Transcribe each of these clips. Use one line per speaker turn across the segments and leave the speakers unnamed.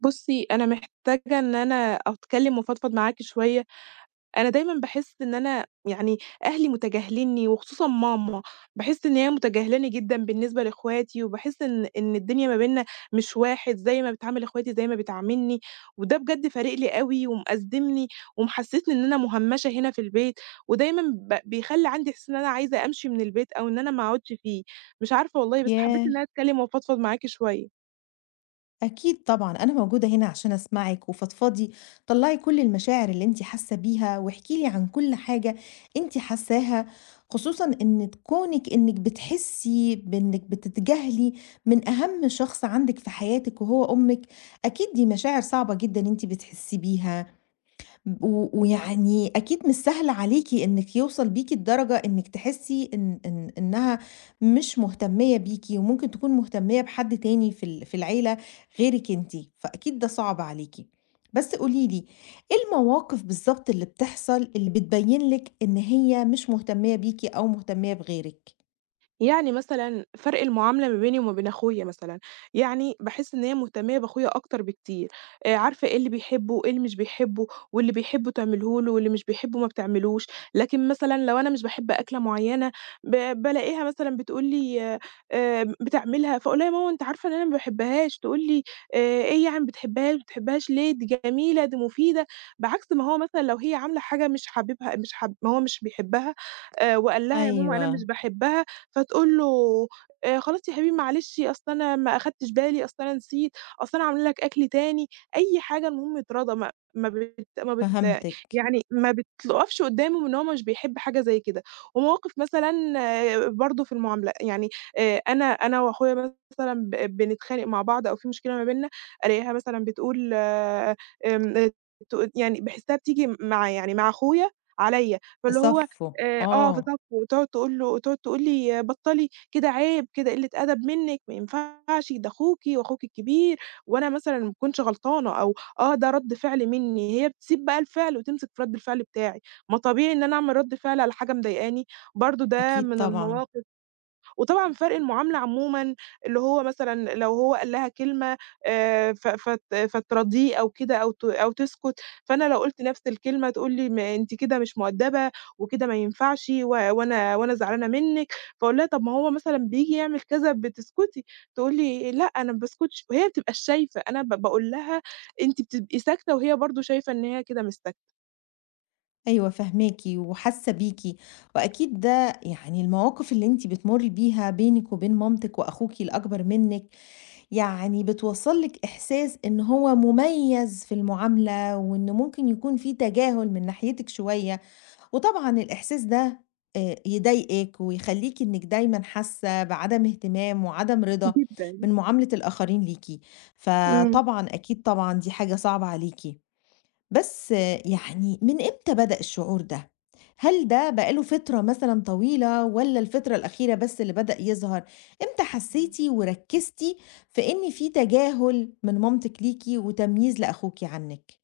بُصّي، أنا محتاجة إن أنا أتكلّم وأفضفض معاكِ شوية، أنا دايمًا باحس إن أنا يعني أهلي متجاهلينّي وخصوصًا ماما، باحس إن هي متجاهلاني جدًا بالنسبة لإخواتي، وباحس إن الدنيا ما بيننا مش واحد، زي ما بتعامل إخواتي زي ما بتعاملني، وده بجد فارق لي أوي ومأزّمني ومحسّسني إن أنا مُهمّشة هنا في البيت، ودايمًا بيخلّي عندي إحساس إن أنا عايزة أمشي من البيت أو إن أنا ما أقعدش فيه، مش عارفة والله بس حبّيت
ياه!
إن أنا أتكلّم وأفضفض معاكِ شوية.
أكيد طبعًا، أنا موجودة هنا عشان أسمعِك وفضفضي، طلّعي كل المشاعر اللي أنتِ حاسة بيها، واحكي لي عن كل حاجة أنتِ حاساها، خصوصًا إن كونِك إنِك بتحسي بإنِك بتتجاهلي من أهم شخص عندِك في حياتِك وهو أمِك، أكيد دي مشاعر صعبة جدًا أنتِ بتحسي بيها. و ويعني أكيد مش سهل عليكِ إنِّك يوصل بيكِ الدرجة إنِّك تحسّي إن إن إنها مش مهتمية بيكِ، وممكن تكون مهتمية بحد تاني في العيلة غيرِك أنتِ، فأكيد ده صعب عليكِ. بس قولي لي، إيه المواقف بالضبط اللي بتحصل اللي بتبين لِك إن هي مش مهتمية بيكِ أو مهتمية بغيرِك؟
يعني مثلًا فرق المعاملة ما بيني وما بين أخويا مثلًا، يعني باحس إن هي مهتمية بأخويا أكتر بكتير، عارفة إيه اللي بيحبه وإيه اللي مش بيحبه، واللي بيحبه تعمله له واللي مش بيحبه ما بتعملوش، لكن مثلًا لو أنا مش باحب أكلة معينة ب بالاقيها مثلًا بتقول لي بتعملها فاقول لها: "يا ماما أنتِ عارفة إن أنا ما باحبهاش." تقول لي: إيه يعني ما بتحبهاش، ما بتحبهاش ليه؟ دي جميلة، دي مفيدة." بعكس ما هو مثلًا لو هي عاملة حاجة مش حاببها مش حاب ما هو مش بيحبها وقال لها: "يا ماما أنا
أيوه،
مش باحبها." فتقول له خلاص يا حبيبي معلش أصل أنا ما أخدتش بالي، أصل أنا نسيت، أصل أنا عاملة لك أكل تاني، أي حاجة المهم يتراضى ما ما بت ما بت
فهمتِك،
يعني ما بتقفش قدّامه إن هو مش بيحب حاجة زي كده. ومواقف مثلًا برضه في المعاملة، يعني أنا وأخويا مثلًا بنتخانق مع بعض أو في مشكلة ما بيننا، ألاقيها مثلًا بتقول يعني باحسّها بتيجي مع أخويا عليّا، فاللي هو
تصفّوا،
آه
آه،
بالضبط، وتقعد تقول له تقعد تقول لي: "بطّلي كده عيب، كده قِلّة أدب منِّك، ما ينفعش، ده أخوكِ وأخوكِ الكبير وأنا مثلًا ما باكونش غلطانة." أو ده رَد فعل منّي، هي بتسيب بقى الفعل وتمسك في رَد الفعل بتاعي، ما طبيعي إن أنا أعمل رَد فعل على حاجة مضايقاني، برضه ده
أكيد
من
طبعًا.
المواقف وطبعًا فرق المعاملة عمومًا اللي هو مثلًا لو هو قال لها كلمة ف فت فتراضيه أو كده أو تسكت، فأنا لو قُلت نفس الكلمة تقول لي: "ما أنتِ كده مش مؤدبة وكده ما ينفعش و وأنا وأنا زعلانة منِّك." فاقول لها: "طب ما هو مثلًا بييجي يعمل كذا بتسكتي." تقول لي: "لأ أنا ما باسكتش." وهي ما بتبقاش شايفة، أنا باقول لها: "أنتِ بتبقي ساكتة." وهي برضه شايفة إن هي كده مش ساكتة.
أيوه فاهماكِ وحاسة بيكِ، وأكيد ده يعني المواقف اللي أنتِ بتمُرّي بيها بينِك وبين مامتِك وأخوكِ الأكبر منِّك، يعني بتوصّل لِك إحساس إن هو مميز في المعاملة، وإن ممكن يكون في تجاهل من ناحيتِك شوية، وطبعًا الإحساس ده يضايقِك ويخلّيكِ إنِّك دايمًا حاسة بعدم اهتمام وعدم رضا
جدًا،
من معاملة الآخرين ليكِ،
إمم.
فطبعًا أكيد طبعًا دي حاجة صعبة عليكِ. بس يعني من إمتى بدأ الشعور ده؟ هل ده بقى له فترة مثلًا طويلة والّا الفترة الأخيرة بس اللي بدأ يظهر؟ إمتى حسيتِ وركزتِ في في تجاهل من مامتِك ليكِ وتمييز لأخوكِ عنِك؟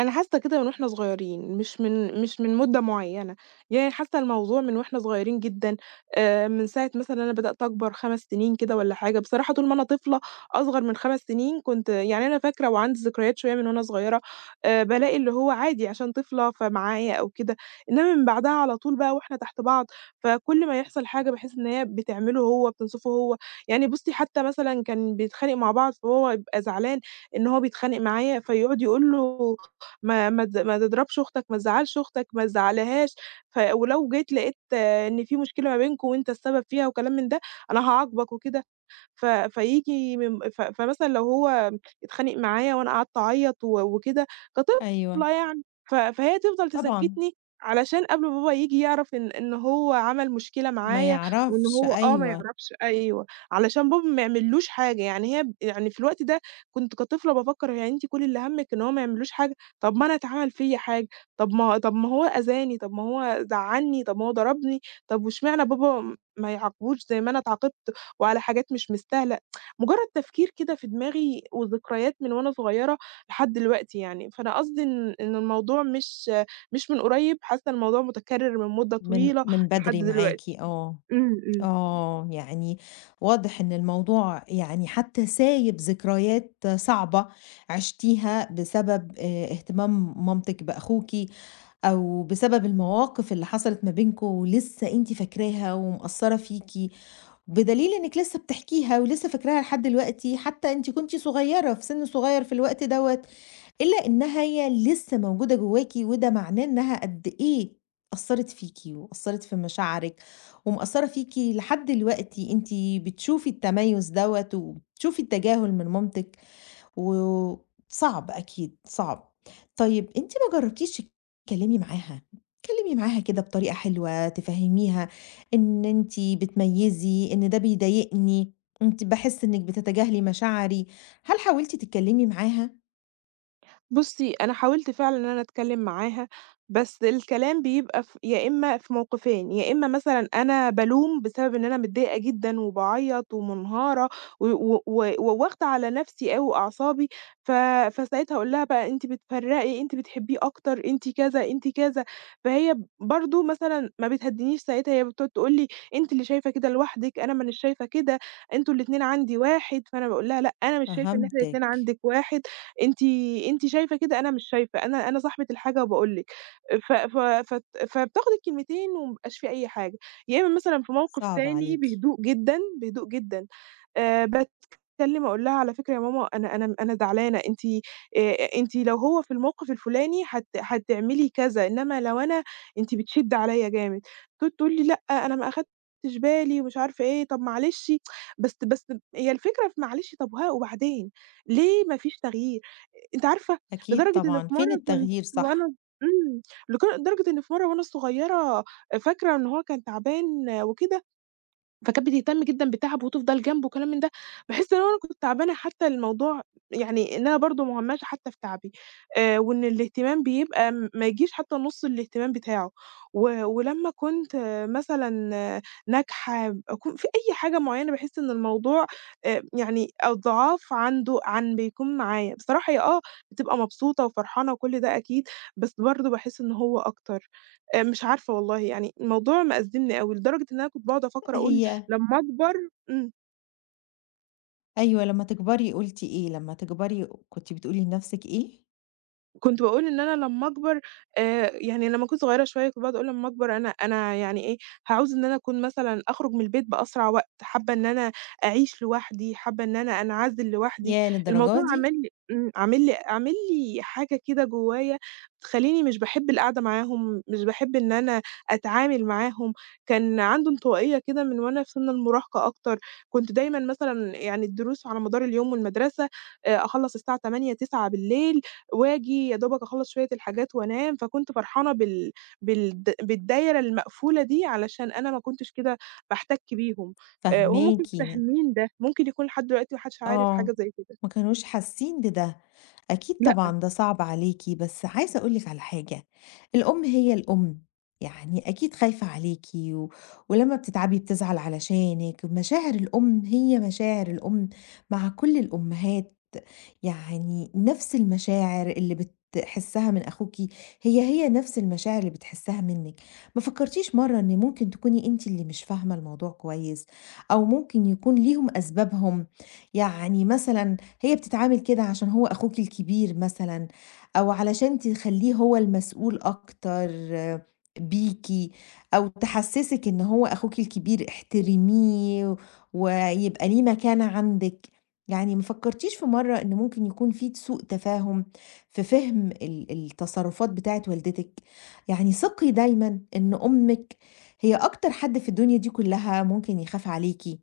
أنا حاسة كده من وإحنا صغيرين، مش من مدة معيّنة، يعني حاسة الموضوع من وإحنا صغيرين جدًا، من ساعة مثلًا أنا بدأت أكبر 5 سنين كده والّا حاجة، بصراحة طول ما أنا طفلة أصغر من 5 سنين كنت يعني أنا فاكرة وعندي ذكريات شوية من وأنا صغيرة، بالاقي اللي هو عادي عشان طفلة فمعايا أو كده، إنّما من بعدها على طول بقى وإحنا تحت بعض، فكل ما يحصل حاجة باحس إن هي بتعمله هو، بتنصفه هو، يعني بُصّي حتى مثلًا كان بيتخانق مع بعض فهو يبقى زعلان إن هو بيتخانق معايا، فيقعد يقول له ما ما تز ما تضربش أختك، ما تزعّلش أختك، ما تزعّلهاش، ولو جيت لقيت إن في مشكلة ما بينكم وأنت السبب فيها وكلام من ده، أنا هاعاقبك وكده. ف فييجي من ف فمثلًا لو هو اتخانق معايا وأنا قعدت أعيّط وكده
أيوه،
كطفلة يعني، فهي تفضل
طبعًا،
تسكّتني علشان قبل ما بابا ييجي يعرف إن هو عمل مشكلة
ما
معايا وإن
يعرفش،
هو ما
أيوه.
يعرفش أيوه، علشان بابا ما يعملّوش حاجة، يعني هي يعني في الوقت ده كنت كطفلة بافكّر يعني أنتِ كل اللي هَمِّك إن هو ما يعملّوش حاجة، طَب ما أنا اتعمل فيّا حاجة، طَب ما هو أذاني، طَب ما هو زعّلني، طَب ما هو ضربني، طَب واشمعنى بابا ما يعاقبوش زي ما أنا اتعاقبت؟ وعلى حاجات مش مستاهلة، مجرد تفكير كده في دماغي وذكريات من وأنا صغيرة لحد دلوقتي يعني، فأنا قصدي إن الموضوع مش من قريب، حاسة إن الموضوع متكرر من مدة
من
طويلة
من
لحد
بدري معاكِ،
دلوقتي.
آه،
إمم، إمم.
آه، يعني واضح إن الموضوع يعني حتى سايب ذكريات صعبة عشتيها بسبب اهتمام مامتِك بأخوكِ أو بسبب المواقف اللي حصلت ما بينكم ولسه أنتِ فاكراها ومأثّرة فيكِ، بدليل إنِّك لسه بتحكيها ولسه فاكراها لحد دلوقتي، حتى أنتِ كنتِ صغيّرة في سِن صغيّر في الوقت دوّة، إلا إنها هي لسه موجودة جواكِ وده معناه إنها قد إيه أثّرت فيكِ وأثّرت في مشاعرِك ومأثّرة فيكِ لحد دلوقتي، أنتِ بتشوفي التميُّز دوّة وبتشوفي التجاهل من مامتِك و صعب أكيد، صعب. طيب أنتِ ما جرّبتيش تتكلّمي معاها؟ اتكلّمي معاها كده بطريقة حلوة، تفهّميها إن أنتِ بتميّزي، إن ده بيضايقني، أنتِ باحس إنِّك بتتجاهلي مشاعري. هل حاولتِ تتكلّمي معاها؟
بُصّي، أنا حاولت فعلًا إن أنا أتكلّم معاها، بس الكلام بيبقى يا إمّا في موقفين، يا إمّا مثلًا أنا بالوم بسبب إن أنا متضايقة جدًا وباعيّط ومنهارة و و و وواخدة على نَفْسي أوي أعصابي، ف فساعتها أقول لها بقى أنتِ بتفرّقي، أنتِ بتحبّيه أكتر، أنتِ كذا، أنتِ كذا، فهي برضه مثلًا ما بتهدّينيش ساعتها، هي بتقعد تقول لي: "أنتِ اللي شايفة كده لوحدِك، أنا مانيش شايفة كده، أنتم الاتنين عندي واحد." فأنا باقول لها: "لأ، أنا مش شايفة إن إحنا
فهمتِك،
الاتنين عندِك واحد، أنتِ أنتِ شايفة كده، أنا مش شايفة، أنا صاحبة الحاجة وباقول لِك." ف ف فت فبتاخد الكلمتين وما بيبقاش في أي حاجة. يا إمّا مثلًا في موقف
صعب
تاني
عليكِ.
بهدوء جدًا، بهدوء جدًا باتكلم أقول لها: "على فكرة يا ماما أنا زعلانة، أنتِ لو هو في الموقف الفلاني هتعملي كذا، إنّما لو أنا أنتِ بتشِدّي عليّا جامد." تقول لي: "لأ، أنا ما أخدتش بالي." ومش عارفة إيه، طَب معلش بس هي الفكرة في معلش طَب ها وبعدين؟ ليه ما فيش تغيير؟ أنتِ عارفة
أكيد
لدرجة إن
طبعًا،
في
فين
مرّة كنت
التغيير صح؟
وأنا إمم، لدرجة إن في مرّة وأنا صغيرة فاكرة إن هو كان تعبان وكده، فكانت بتهتم جدًا بتعبه وتفضل جنبه وكلام من ده، باحس لو أنا كنت تعبانة حتى الموضوع يعني إن أنا برضه مهمشة حتى في تعبي، وإن الاهتمام بيبقى ما يجيش حتى نُص الاهتمام بتاعه، ولمّا كنت مثلًا ناجحة أكون في أي حاجة معينة باحس إن الموضوع يعني أضعاف عنده عن بيكون معايا، بصراحة هي بتبقى مبسوطة وفرحانة وكل ده أكيد، بس برضه باحس إن هو أكتر، مش عارفة والله يعني الموضوع مأزمني أوي لدرجة إن أنا كنت باقعد أفكر أقول
هي
لمّا أكبر إمم.
أيوه، لمّا تكبري قُلتِ إيه، لمّا تكبري كنتِ بتقولي لنَفْسِك إيه؟
كنت باقول إن أنا لمّا أكبر يعني لمّا كنت صغيرة شوية كنت باقعد أقول لمّا أكبر أنا يعني إيه، هاعوز إن أنا أكون مثلًا أخرج من البيت بأسرع وقت، حابة إن أنا أعيش لوحدي، حابة إن أنا أنعزل لوحدي،
ياه للدرجة
الموضوع
دي!
عامل لي إمم، عامل لي عامل لي حاجة كده جوايا تخلّيني مش باحب القعدة معاهم، مش باحب إن أنا أتعامل معاهم، كان عنده انطوائية كده من وأنا في سِن المراهقة أكتر، كنت دايمًا مثلًا يعني الدروس على مدار اليوم والمدرسة أخلّص الساعة 20:00، 21:00 وآجي يا دوبك أخلّص شوية الحاجات وأنام، فكنت فرحانة بالدايرة المقفولة دي علشان أنا ما كنتش كده باحتَك بيهم، وهُم ما كانوش
فاهماكِ.
فاهمين ده، ممكن يكون لحد دلوقتي ما حدش عارف
آه،
حاجة زي كده.
ما كانوش حاسين بده. أكيد طبعًا ده صعب عليكِ، بس عايزة أقول لِك على حاجة، الأم هي الأم، يعني أكيد خايفة عليكِ ولمّا بتتعبي بتزعل علشانِك، مشاعر الأم هي مشاعر الأم مع كل الأمهات يعني نفس المشاعر اللي بتحسّها من أخوكِ، هي نفس المشاعر اللي بتحسّها منِّك، ما فكّرتيش مرّة إن ممكن تكوني أنتِ اللي مش فاهمة الموضوع كويس، أو ممكن يكون ليهم أسبابهم، يعني مثلًا هي بتتعامل كده عشان هو أخوكِ الكبير مثلًا، أو علشان تخلّيه هو المسؤول أكتر بيكِ، أو تحسّسِك إن هو أخوكِ الكبير احترميه ويبقى ليه مكانة عندِك، يعني ما فكرتيش في مرة إن ممكن يكون في سوء تفاهم في فهم التصرفات بتاعة والدتك. يعني ثقي دايما إن أمك هي أكتر حد في الدنيا دي كلها ممكن يخاف عليكي،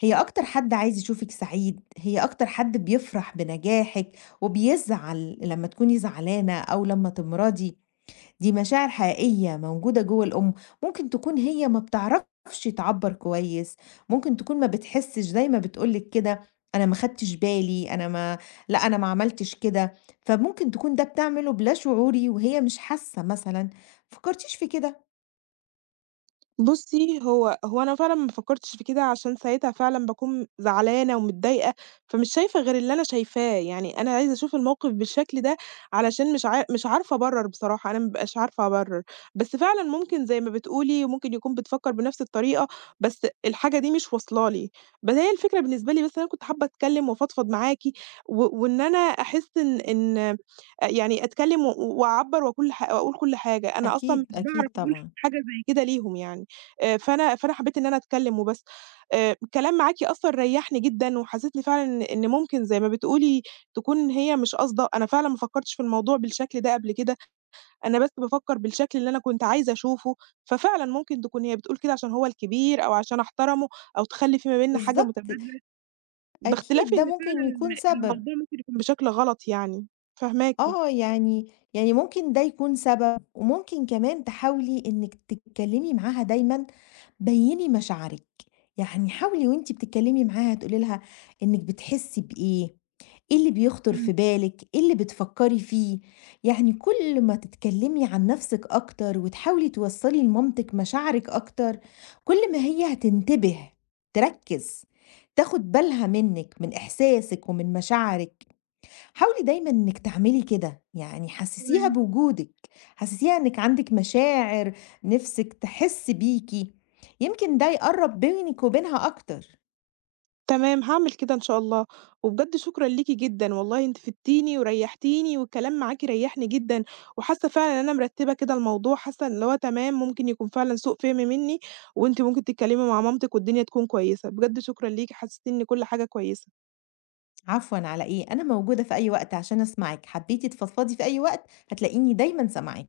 هي أكتر حد عايز يشوفك سعيد، هي أكتر حد بيفرح بنجاحك وبيزعل لما تكوني زعلانة أو لما تمرضي. دي مشاعر حقيقية موجودة جوه الأم، ممكن تكون هي ما بتعرفش تعبّر كويس، ممكن تكون ما بتحسّش زي ما بتقول لِك كده، أنا ما خدتش بالي، أنا ما لأ، أنا ما عملتش كده، فممكن تكون ده بتعمله بلا شعوري وهي مش حاسة مثلًا، ما فكرتيش في كده؟
بُصّي، هو أنا فعلًا ما فكّرتش في كده عشان ساعتها فعلًا باكون زعلانة ومتضايقة، فمش شايفة غير اللي أنا شايفاه، يعني أنا عايزة أشوف الموقِف بالشكل ده علشان مش عارفة أبرّر بصراحة، أنا ما بابقاش عارفة أبرّر، بس فعلًا ممكن زي ما بتقولي ممكن يكون بتفكّر بنَفْس الطريقة، بس الحاجة دي مش واصلة لي، بس هي الفكرة بالنسبة لي بس أنا كنت حابة أتكلّم وأفضفض معاكِ وإن أنا أحس إن إن أ يعني أتكلّم وأعبّر وأكون ح وأقول كل حاجة، أنا أصلًا
أكيد،
مش باعرف
أكيد
أقول
طبعًا.
حاجة زي كده ليهم يعني. فأنا حبيت إن أنا أتكلّم وبس. الكلام معاكِ أصلًا ريّحني جدًا وحسّيت لي فعلًا إن ممكن زي ما بتقولي تكون هي مش قاصدة، أنا فعلًا ما فكّرتش في الموضوع بالشكل ده قبل كده، أنا بس بافكّر بالشكل اللي أنا كنت عايزة أشوفه، ففعلًا ممكن تكون هي بتقول كده عشان هو الكبير أو عشان أحترمه أو تخلّي في ما بيننا حاجة
بالضبط،
متبادلة، باختلاف
أكيد ده
إن
ممكن
فعلًا
يكون سبب.
الموضوع ممكن يكون بشكل غلط يعني. فاهماكِ.
آه، يعني ممكن ده يكون سبب، وممكن كمان تحاولي إنِّك تتكلّمي معاها دايمًا بيّني مشاعرِك، يعني حاولي وأنتِ بتتكلّمي معاها تقولي لها إنِّك بتحسّي بإيه، إيه اللي بيخطر في
إمم،
بالِك، إيه اللي بتفكّري فيه، يعني كل ما تتكلّمي عن نَفْسِك أكتر وتحاولي توصّلي لمامتِك مشاعرِك أكتر، كل ما هي هتنتبه، تركّز، تاخُد بالها منِّك، من إحساسِك ومن مشاعرِك. حاولي دايمًا إنِّك تعملي كده، يعني حسّسيها
تمام.
بوجودِك، حسّسيها إنِّك عندِك مشاعر نِفْسِك تحِس بيكِ، يمكن ده يقرّب بينِك وبينها أكتر.
تمام، هاعمل كده إن شاء الله، وبجد شكرًا ليكِ جدًا، والله أنتِ فدتيني وريحتيني، والكلام معاكِ ريحني جدًا، وحاسة فعلًا إن أنا مرتبة كده الموضوع، حاسة إن هو تمام ممكن يكون فعلًا سوء فهم مني، وأنتِ ممكن تتكلمي مع مامتِك والدنيا تكون كويسة، بجد شكرًا ليكِ حسستيني إن كل حاجة كويسة.
عفوًا على إيه، أنا موجودة في أي وقت عشان أسمعِك، حبّيتِ تفضفضي في أي وقت هتلاقيني دايمًا سامعاكِ.